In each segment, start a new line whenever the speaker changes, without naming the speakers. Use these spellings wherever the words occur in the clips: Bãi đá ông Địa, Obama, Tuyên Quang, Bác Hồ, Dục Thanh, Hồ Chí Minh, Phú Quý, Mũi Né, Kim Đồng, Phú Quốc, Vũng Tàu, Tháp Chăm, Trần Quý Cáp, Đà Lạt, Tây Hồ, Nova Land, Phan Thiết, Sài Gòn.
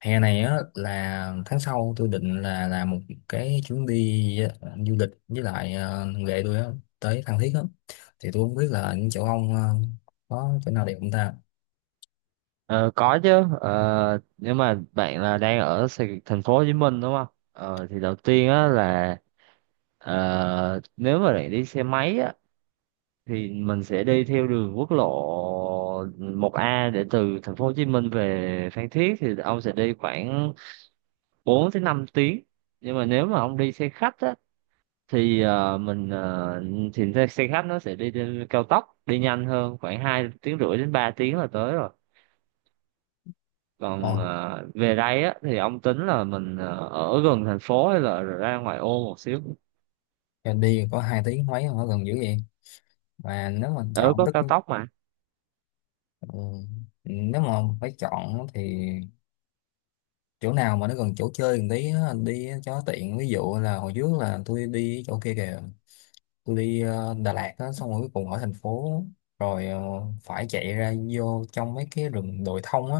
Hè này á là tháng sau tôi định là làm một cái chuyến đi du lịch với lại ghệ tôi á tới Phan Thiết á. Thì tôi không biết là những chỗ ông có chỗ nào đẹp không ta.
Ờ, có chứ. Nếu mà bạn là đang ở thành phố Hồ Chí Minh, đúng không? Ờ, thì đầu tiên á là nếu mà bạn đi xe máy á thì mình sẽ đi theo đường quốc lộ 1A, để từ thành phố Hồ Chí Minh về Phan Thiết thì ông sẽ đi khoảng 4 tới 5 tiếng. Nhưng mà nếu mà ông đi xe khách á thì ờ, mình ờ, thì xe xe khách nó sẽ đi trên cao tốc, đi nhanh hơn, khoảng 2 tiếng rưỡi đến 3 tiếng là tới rồi.
Ồ,
Còn về đây á thì ông tính là mình ở gần thành phố hay là ra ngoài ô một xíu?
đi có hai tiếng mấy ở gần dữ vậy. Mà nếu mà
Ở
chọn
có
tức
cao tốc mà.
ừ, nếu mà phải chọn thì chỗ nào mà nó gần chỗ chơi một tí á, đi cho tiện. Ví dụ là hồi trước là tôi đi chỗ kia kìa, tôi đi Đà Lạt á, xong rồi cuối cùng ở thành phố rồi phải chạy ra vô trong mấy cái rừng đồi thông á,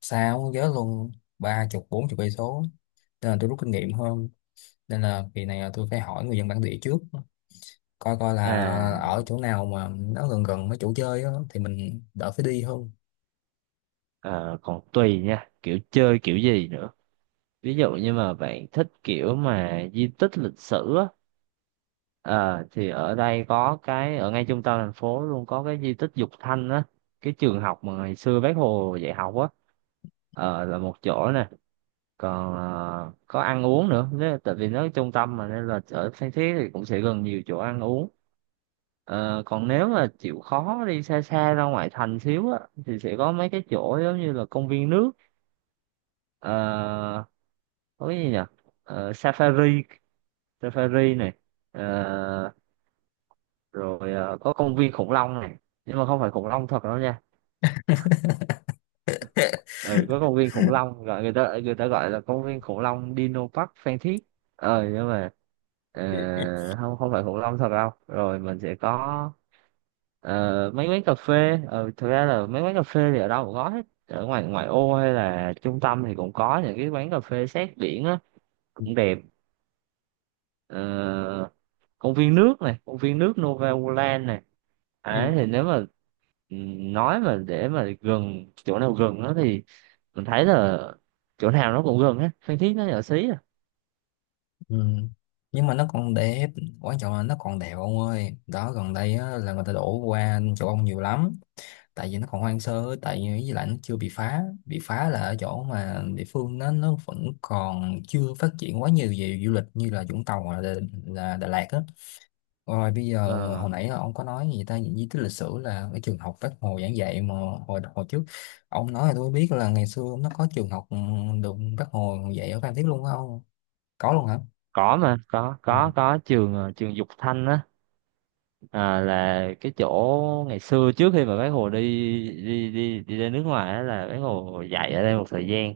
xa quá nhớ luôn, 30 40 cây số. Nên là tôi rút kinh nghiệm hơn, nên là kỳ này là tôi phải hỏi người dân bản địa trước, coi coi là
à
ở chỗ nào mà nó gần gần mấy chỗ chơi á, thì mình đỡ phải đi hơn.
ờ, còn tùy nha, kiểu chơi kiểu gì nữa. Ví dụ như mà bạn thích kiểu mà di tích lịch sử á, ờ, thì ở đây có cái ở ngay trung tâm thành phố luôn, có cái di tích Dục Thanh á, cái trường học mà ngày xưa Bác Hồ dạy học á. Là một chỗ nè. Còn có ăn uống nữa, nếu, tại vì nó ở trung tâm mà, nên là ở Phan Thiết thì cũng sẽ gần nhiều chỗ ăn uống. Còn nếu mà chịu khó đi xa xa ra ngoại thành xíu á thì sẽ có mấy cái chỗ giống như là công viên nước, ờ, có cái gì nhỉ? Ờ, safari safari này. Ờ, có công viên khủng long này, nhưng mà không phải khủng long thật đâu nha. Ừ, có công viên khủng long, gọi người ta gọi là công viên khủng long Dino Park Phan Thiết, nhưng mà ờ, không không phải khủng long thật đâu. Rồi mình sẽ có mấy quán cà phê, thực ra là mấy quán cà phê thì ở đâu cũng có hết, ở ngoài ngoại ô hay là trung tâm thì cũng có những cái quán cà phê sát biển á, cũng đẹp. Ờ, Công viên nước này, công viên nước Nova Land này. Đấy,
Ừ.
thì nếu mà nói, mà để mà gần chỗ nào gần nó, thì mình thấy là chỗ nào nó cũng gần hết. Phan Thiết nó nhỏ xí à.
Ừ. Nhưng mà nó còn đẹp, quan trọng là nó còn đẹp ông ơi, đó gần đây á, là người ta đổ qua chỗ ông nhiều lắm. Tại vì nó còn hoang sơ, tại vì với lại nó chưa bị phá là ở chỗ mà địa phương nó vẫn còn chưa phát triển quá nhiều về du lịch như là Vũng Tàu hoặc là, là Đà Lạt á. Rồi bây giờ
Ờ,
hồi nãy ông có nói gì ta, những di tích lịch sử là cái trường học Bác Hồ giảng dạy mà hồi hồi trước ông nói, là tôi biết là ngày xưa nó có trường học được Bác Hồ dạy ở Phan Thiết luôn phải không, có luôn hả?
có mà
Ừ.
có trường trường Dục Thanh á, à, là cái chỗ ngày xưa trước khi mà bác Hồ đi đi đi đi ra nước ngoài á, là bác Hồ dạy ở đây một thời gian.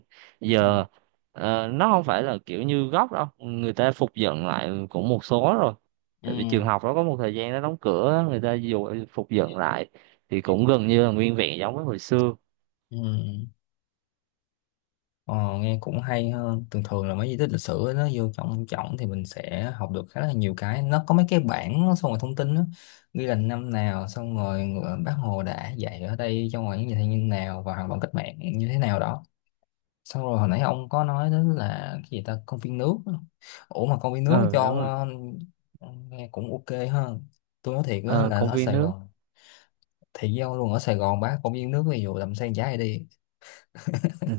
Ừ.
Giờ nó không phải là kiểu như gốc đâu, người ta phục dựng lại cũng một số rồi,
Ừ.
tại vì trường học nó có một thời gian nó đóng cửa á, người ta dù phục dựng lại thì cũng gần như là nguyên vẹn giống với hồi xưa.
Ừ. Ờ, nghe cũng hay. Hơn thường thường là mấy di tích lịch sử ấy, nó vô trong trọng thì mình sẽ học được khá là nhiều cái, nó có mấy cái bảng nó xong rồi thông tin đó, ghi là năm nào, xong rồi Bác Hồ đã dạy ở đây trong ngoài như thế nào và hoạt động cách mạng như thế nào đó. Xong rồi hồi nãy ông có nói đến là cái gì ta, công viên nước, ủa mà công viên nước
Ờ
cho
Đúng
ông.
rồi,
Ờ, nghe cũng ok hơn. Tôi nói thiệt đó
ờ
là
công
ở
viên
Sài
nước.
Gòn thì với ông luôn, ở Sài Gòn bác công viên nước ví dụ làm sen trái đi.
Ừ.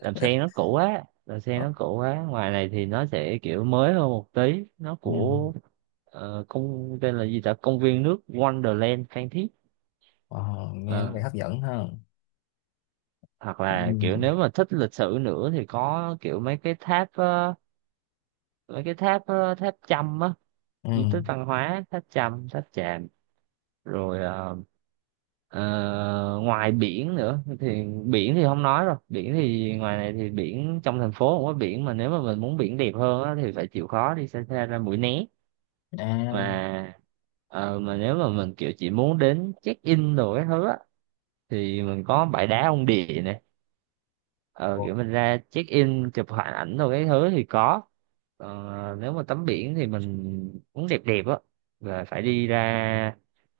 Đầm sen nó cũ quá, đầm sen
Ờ,
nó cũ quá. Ngoài này thì nó sẽ kiểu mới hơn một tí. Nó
ừ.
của công, tên là gì ta, công viên nước Wonderland Phan Thiết.
Ờ, nghe có vẻ
Ờ,
hấp dẫn ha.
hoặc
Ừ.
là kiểu nếu mà thích lịch sử nữa thì có kiểu mấy cái tháp, tháp Chăm á,
Ừ.
di tích văn hóa tháp Chăm, tháp Chàm. Rồi ờ, Ờ, ngoài biển nữa thì biển thì không nói rồi. Biển thì ngoài này thì biển trong thành phố không có biển, mà nếu mà mình muốn biển đẹp hơn á thì phải chịu khó đi xa xa ra Mũi Né.
À.
Mà ờ, mà nếu mà mình kiểu chỉ muốn đến check in đồ cái thứ á, thì mình có bãi đá ông Địa nè, ờ,
Ồ,
kiểu mình ra check in chụp hình ảnh rồi cái thứ thì có. Còn nếu mà tắm biển thì mình muốn đẹp đẹp á là phải đi ra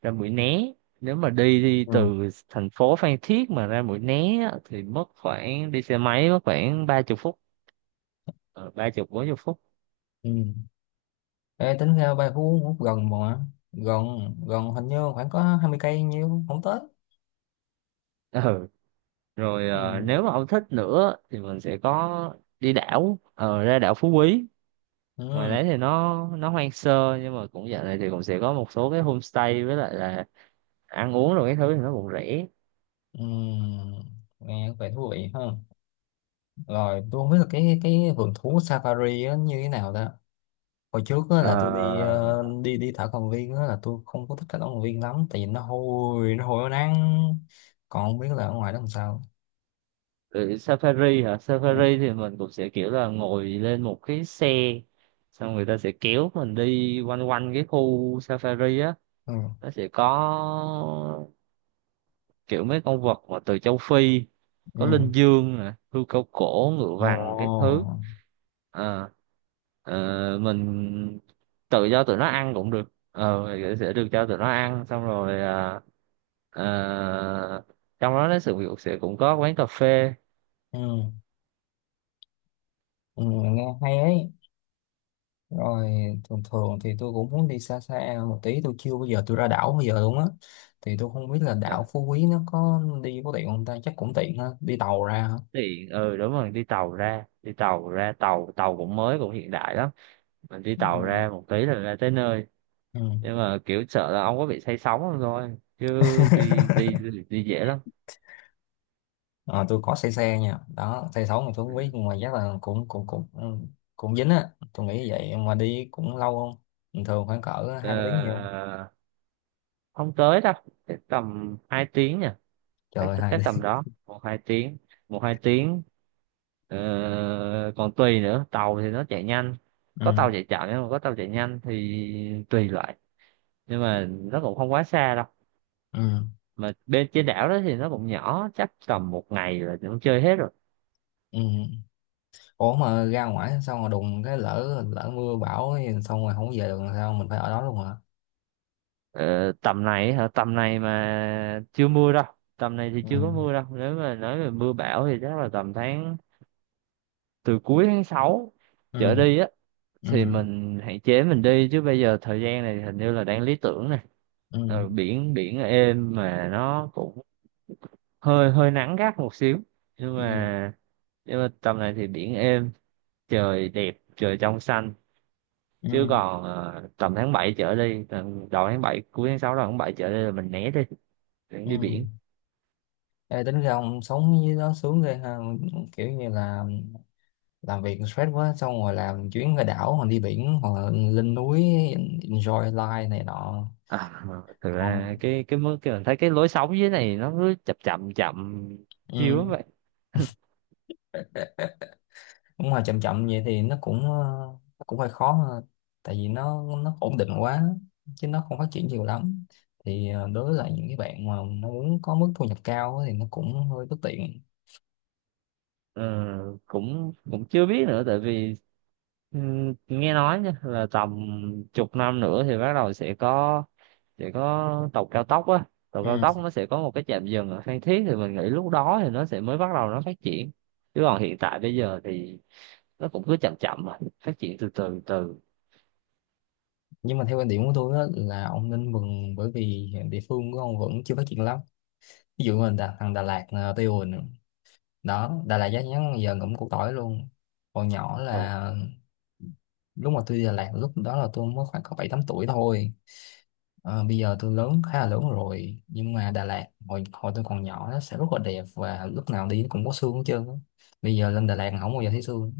ra Mũi Né. Nếu mà đi đi
ừ.
từ thành phố Phan Thiết mà ra Mũi Né á, thì mất khoảng, đi xe máy mất khoảng 30 phút, ờ, 30 40 phút.
Ừ. Ê, tính ra ba Phú Quốc gần mà, gần, gần, hình như khoảng có 20 cây nhiêu, không tới.
Ừ. Rồi,
Ừ.
nếu mà ông thích nữa thì mình sẽ có, ra đảo Phú Quý. Ngoài
Ừ.
đấy thì nó hoang sơ, nhưng mà cũng dạo này thì cũng sẽ có một số cái homestay với lại là ăn uống rồi cái thứ thì nó cũng rẻ.
Ừ. Nghe có vẻ thú vị hơn. Rồi tôi không biết là cái vườn thú safari á như thế nào ta. Hồi trước á, là tôi đi
Ờ,
đi đi thảo cầm viên á, là tôi không có thích cái thảo cầm viên lắm, tại vì nó hôi nó nắng. Còn không biết là ở ngoài đó làm sao.
rồi, safari hả?
Ừ.
Safari thì mình cũng sẽ kiểu là ngồi lên một cái xe, xong người ta sẽ kéo mình đi quanh quanh cái khu safari á.
Ừ.
Nó sẽ có kiểu mấy con vật mà từ châu Phi, có
Ừ.
linh dương nè, hươu cao cổ, ngựa
Ồ.
vằn, các thứ. Ờ, ờ, mình tự do tụi nó ăn cũng được, thì sẽ được cho tụi nó ăn, xong rồi à, Ờ, trong đó nó sự việc sẽ cũng có quán cà phê.
Ừ. Ừ, nghe hay ấy. Rồi, thường thường thì tôi cũng muốn đi xa xa một tí, tôi chưa bao giờ ra đảo bây giờ luôn á. Thì tôi không biết là
Ờ,
đảo Phú Quý nó có đi có tiện không ta, chắc cũng tiện ha, đi tàu ra hả?
Tiện, đúng rồi. Đi tàu ra, tàu tàu cũng mới, cũng hiện đại lắm. Mình đi tàu
Ừ.
ra một tí là ra tới nơi.
Ừ.
Nhưng mà kiểu sợ là ông có bị say sóng không thôi, chứ đi, đi dễ lắm.
Ờ, tôi có xe xe nha đó, xe sáu mà tôi không biết,
Ừ.
nhưng mà chắc là cũng cũng cũng ừ, cũng dính á tôi nghĩ vậy. Mà đi cũng lâu không? Bình thường khoảng cỡ
Ờ,
hai ba tiếng nhiều?
Không tới đâu, chắc tầm 2 tiếng nha,
Trời
cái
ơi, hai
cái tầm
tiếng.
đó 1 2 tiếng, 1 2 tiếng. Ờ, Còn tùy nữa, tàu thì nó chạy nhanh, có
ừ.
tàu chạy chậm nhưng mà có tàu chạy nhanh thì tùy loại, nhưng mà nó cũng không quá xa đâu.
Ừ.
Mà bên trên đảo đó thì nó cũng nhỏ, chắc tầm một ngày là cũng chơi hết rồi.
Ừ. Ủa mà ra ngoài xong rồi đùng cái lỡ lỡ mưa bão ấy, xong rồi không về được làm sao, mình phải ở đó luôn hả?
Ờ, Tầm này hả? Tầm này mà chưa mưa đâu, tầm này thì
Ừ.
chưa có mưa đâu. Nếu mà nói về mưa bão thì chắc là tầm tháng, từ cuối tháng 6 trở
Ừ.
đi á
Ừ.
thì mình hạn chế mình đi, chứ bây giờ thời gian này hình như là đang lý tưởng này.
Ừ.
Biển biển êm mà nó cũng hơi hơi nắng gắt một xíu, nhưng
Ừ.
mà nhưng mà tầm này thì biển êm, trời đẹp, trời trong xanh. Chứ
Ừ.
còn tầm tháng 7 trở đi, tầm đầu tháng 7, cuối tháng 6 đầu tháng 7 trở đi là mình né đi, để đi biển.
Ừ. Ê, tính ra ông sống với đó sướng ghê ha, kiểu như là làm việc stress quá xong rồi làm chuyến ra đảo hoặc đi biển hoặc là lên núi, enjoy life này nọ.
À, thực
Còn
ra cái mức cái mình thấy cái lối sống dưới này, nó cứ chậm chậm chậm chiều lắm
ừ,
vậy.
đúng rồi, chậm chậm vậy thì nó cũng nó cũng hơi khó ha. Tại vì nó ổn định quá, chứ nó không phát triển nhiều lắm. Thì đối với lại những cái bạn mà nó muốn có mức thu nhập cao á thì nó cũng hơi bất tiện.
Ờ, cũng cũng chưa biết nữa, tại vì ừ, nghe nói nha, là tầm chục năm nữa thì bắt đầu sẽ có, sẽ có tàu cao tốc á. Tàu cao tốc
Ừ.
nó sẽ có một cái trạm dừng ở Phan Thiết, thì mình nghĩ lúc đó thì nó sẽ mới bắt đầu nó phát triển. Chứ còn hiện tại bây giờ thì nó cũng cứ chậm chậm mà phát triển từ từ từ.
Nhưng mà theo quan điểm của tôi á, là ông nên mừng bởi vì hiện địa phương của ông vẫn chưa phát triển lắm. Ví dụ mình thằng Đà Lạt Tây Hồ nè. Đó, Đà Lạt giá nhắn giờ ngậm củ tỏi luôn. Còn nhỏ
Mà
là lúc mà tôi đi Đà Lạt, lúc đó là tôi mới khoảng có 7 8 tuổi thôi. Ờ, bây giờ tôi lớn, khá là lớn rồi, nhưng mà Đà Lạt hồi hồi tôi còn nhỏ nó sẽ rất là đẹp và lúc nào đi cũng có sương hết trơn á. Bây giờ lên Đà Lạt không bao giờ thấy sương.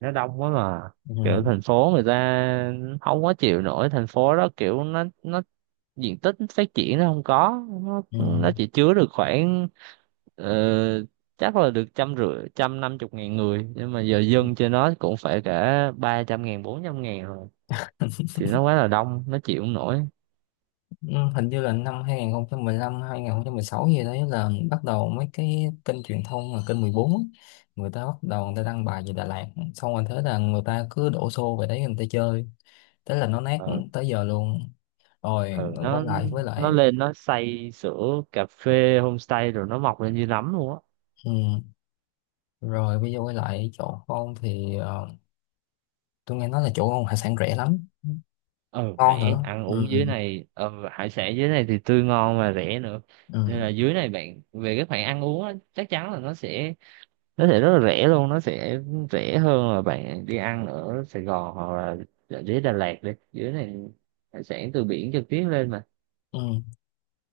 nó đông quá mà, kiểu
Ừ.
thành phố người ta không có chịu nổi. Thành phố đó kiểu nó diện tích phát triển nó không có. nó,
Ừ.
nó chỉ chứa được khoảng ờ, chắc là được trăm rưỡi, 150.000 người, nhưng mà giờ dân trên nó cũng phải cả 300.000, 400.000 rồi, thì nó quá là đông, nó chịu không nổi.
Ừ, hình như là năm 2015 sáu gì đấy là bắt đầu mấy cái kênh truyền thông là kênh 14 á, người ta bắt đầu người ta đăng bài về Đà Lạt, xong rồi thế là người ta cứ đổ xô về đấy người ta chơi, thế là nó nát
ờ
tới giờ luôn. Rồi
ờ
quay
nó
lại với
nó
lại
lên nó xây sửa cà phê, homestay rồi nó mọc lên như nấm luôn á.
ừ. Rồi bây giờ quay lại chỗ ông thì tôi nghe nói là chỗ ông hải sản rẻ lắm,
Ờ
ngon nữa.
Rẻ, ăn
Ừ.
uống dưới này, hải sản dưới này thì tươi ngon và rẻ nữa.
Ừ.
Nên là dưới này bạn về, các bạn ăn uống á, chắc chắn là nó sẽ, nó sẽ rất là rẻ luôn, nó sẽ rẻ hơn là bạn đi ăn ở Sài Gòn, hoặc là ở dưới Đà Lạt. Đi dưới này, hải sản từ biển trực tiếp lên mà.
Ừ.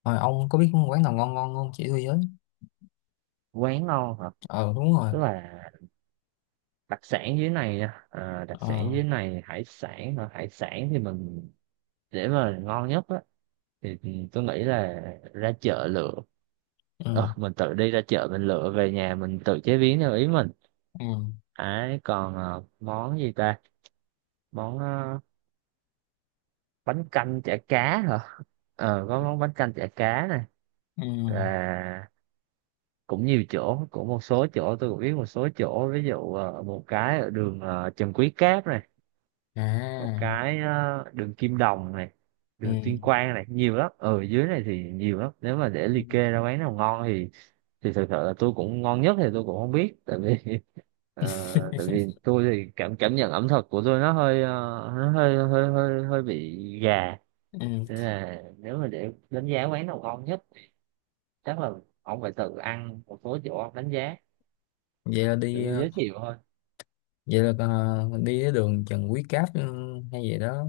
Rồi ông có biết quán nào ngon ngon không chỉ tôi với.
Quán ngon hả?
Ờ, đúng rồi.
Tức là đặc sản dưới này nha. À, đặc sản
Ờ.
dưới này, hải sản hả? Hải sản thì mình, để mà ngon nhất á, thì tôi nghĩ là ra chợ lựa,
Ừ.
mình tự đi ra chợ mình lựa về nhà mình tự chế biến theo ý mình
Ừ.
ấy. Còn món gì ta, món bánh canh chả cá hả? Có món bánh canh chả cá này,
Ừ.
và cũng nhiều chỗ, cũng một số chỗ tôi cũng biết. Một số chỗ, ví dụ một cái ở đường Trần Quý Cáp này, một
À.
cái đường Kim Đồng này,
Ừ.
đường Tuyên Quang này, nhiều lắm. Ở dưới này thì nhiều lắm, nếu mà để
Ừ.
liệt kê ra quán nào ngon thì thật sự là tôi cũng ngon nhất thì tôi cũng không biết, tại vì tại vì tôi thì cảm cảm nhận ẩm thực của tôi nó hơi nó hơi hơi hơi hơi bị gà.
ừ.
Nên là nếu mà để đánh giá quán nào ngon nhất, chắc là ông phải tự ăn một số chỗ ông đánh giá,
Vậy là
kiểu
đi
tôi giới thiệu thôi.
vậy là đi cái đường Trần Quý Cáp ừ, hay gì đó.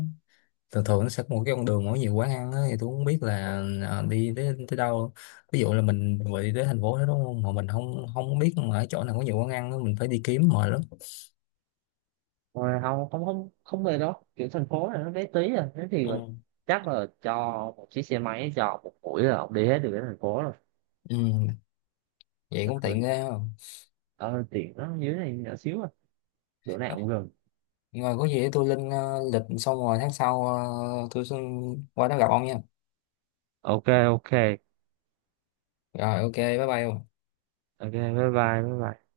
Thường thường nó sẽ có một cái con đường mỗi nhiều quán ăn á, thì tôi không biết là đi tới tới đâu. Ví dụ là mình vừa đi tới thành phố đó đúng không, mà mình không không biết mà ở chỗ nào có nhiều quán ăn á, mình phải đi kiếm mệt lắm.
Rồi không, không, không, không, về đó kiểu thành phố này nó bé tí à, thế thì là,
Ừ.
chắc là cho một chiếc xe máy cho một buổi là ông đi hết được cái thành phố rồi.
Ừ, vậy cũng tiện ghê không.
Ờ Tiện, nó dưới này nhỏ xíu à, chỗ nào cũng gần.
Rồi có gì để tôi lên lịch, xong rồi tháng sau tôi xin qua đó gặp ông nha.
Ok. Ok.
Rồi ok, bye bye ông.
Ok, bye bye, bye bye.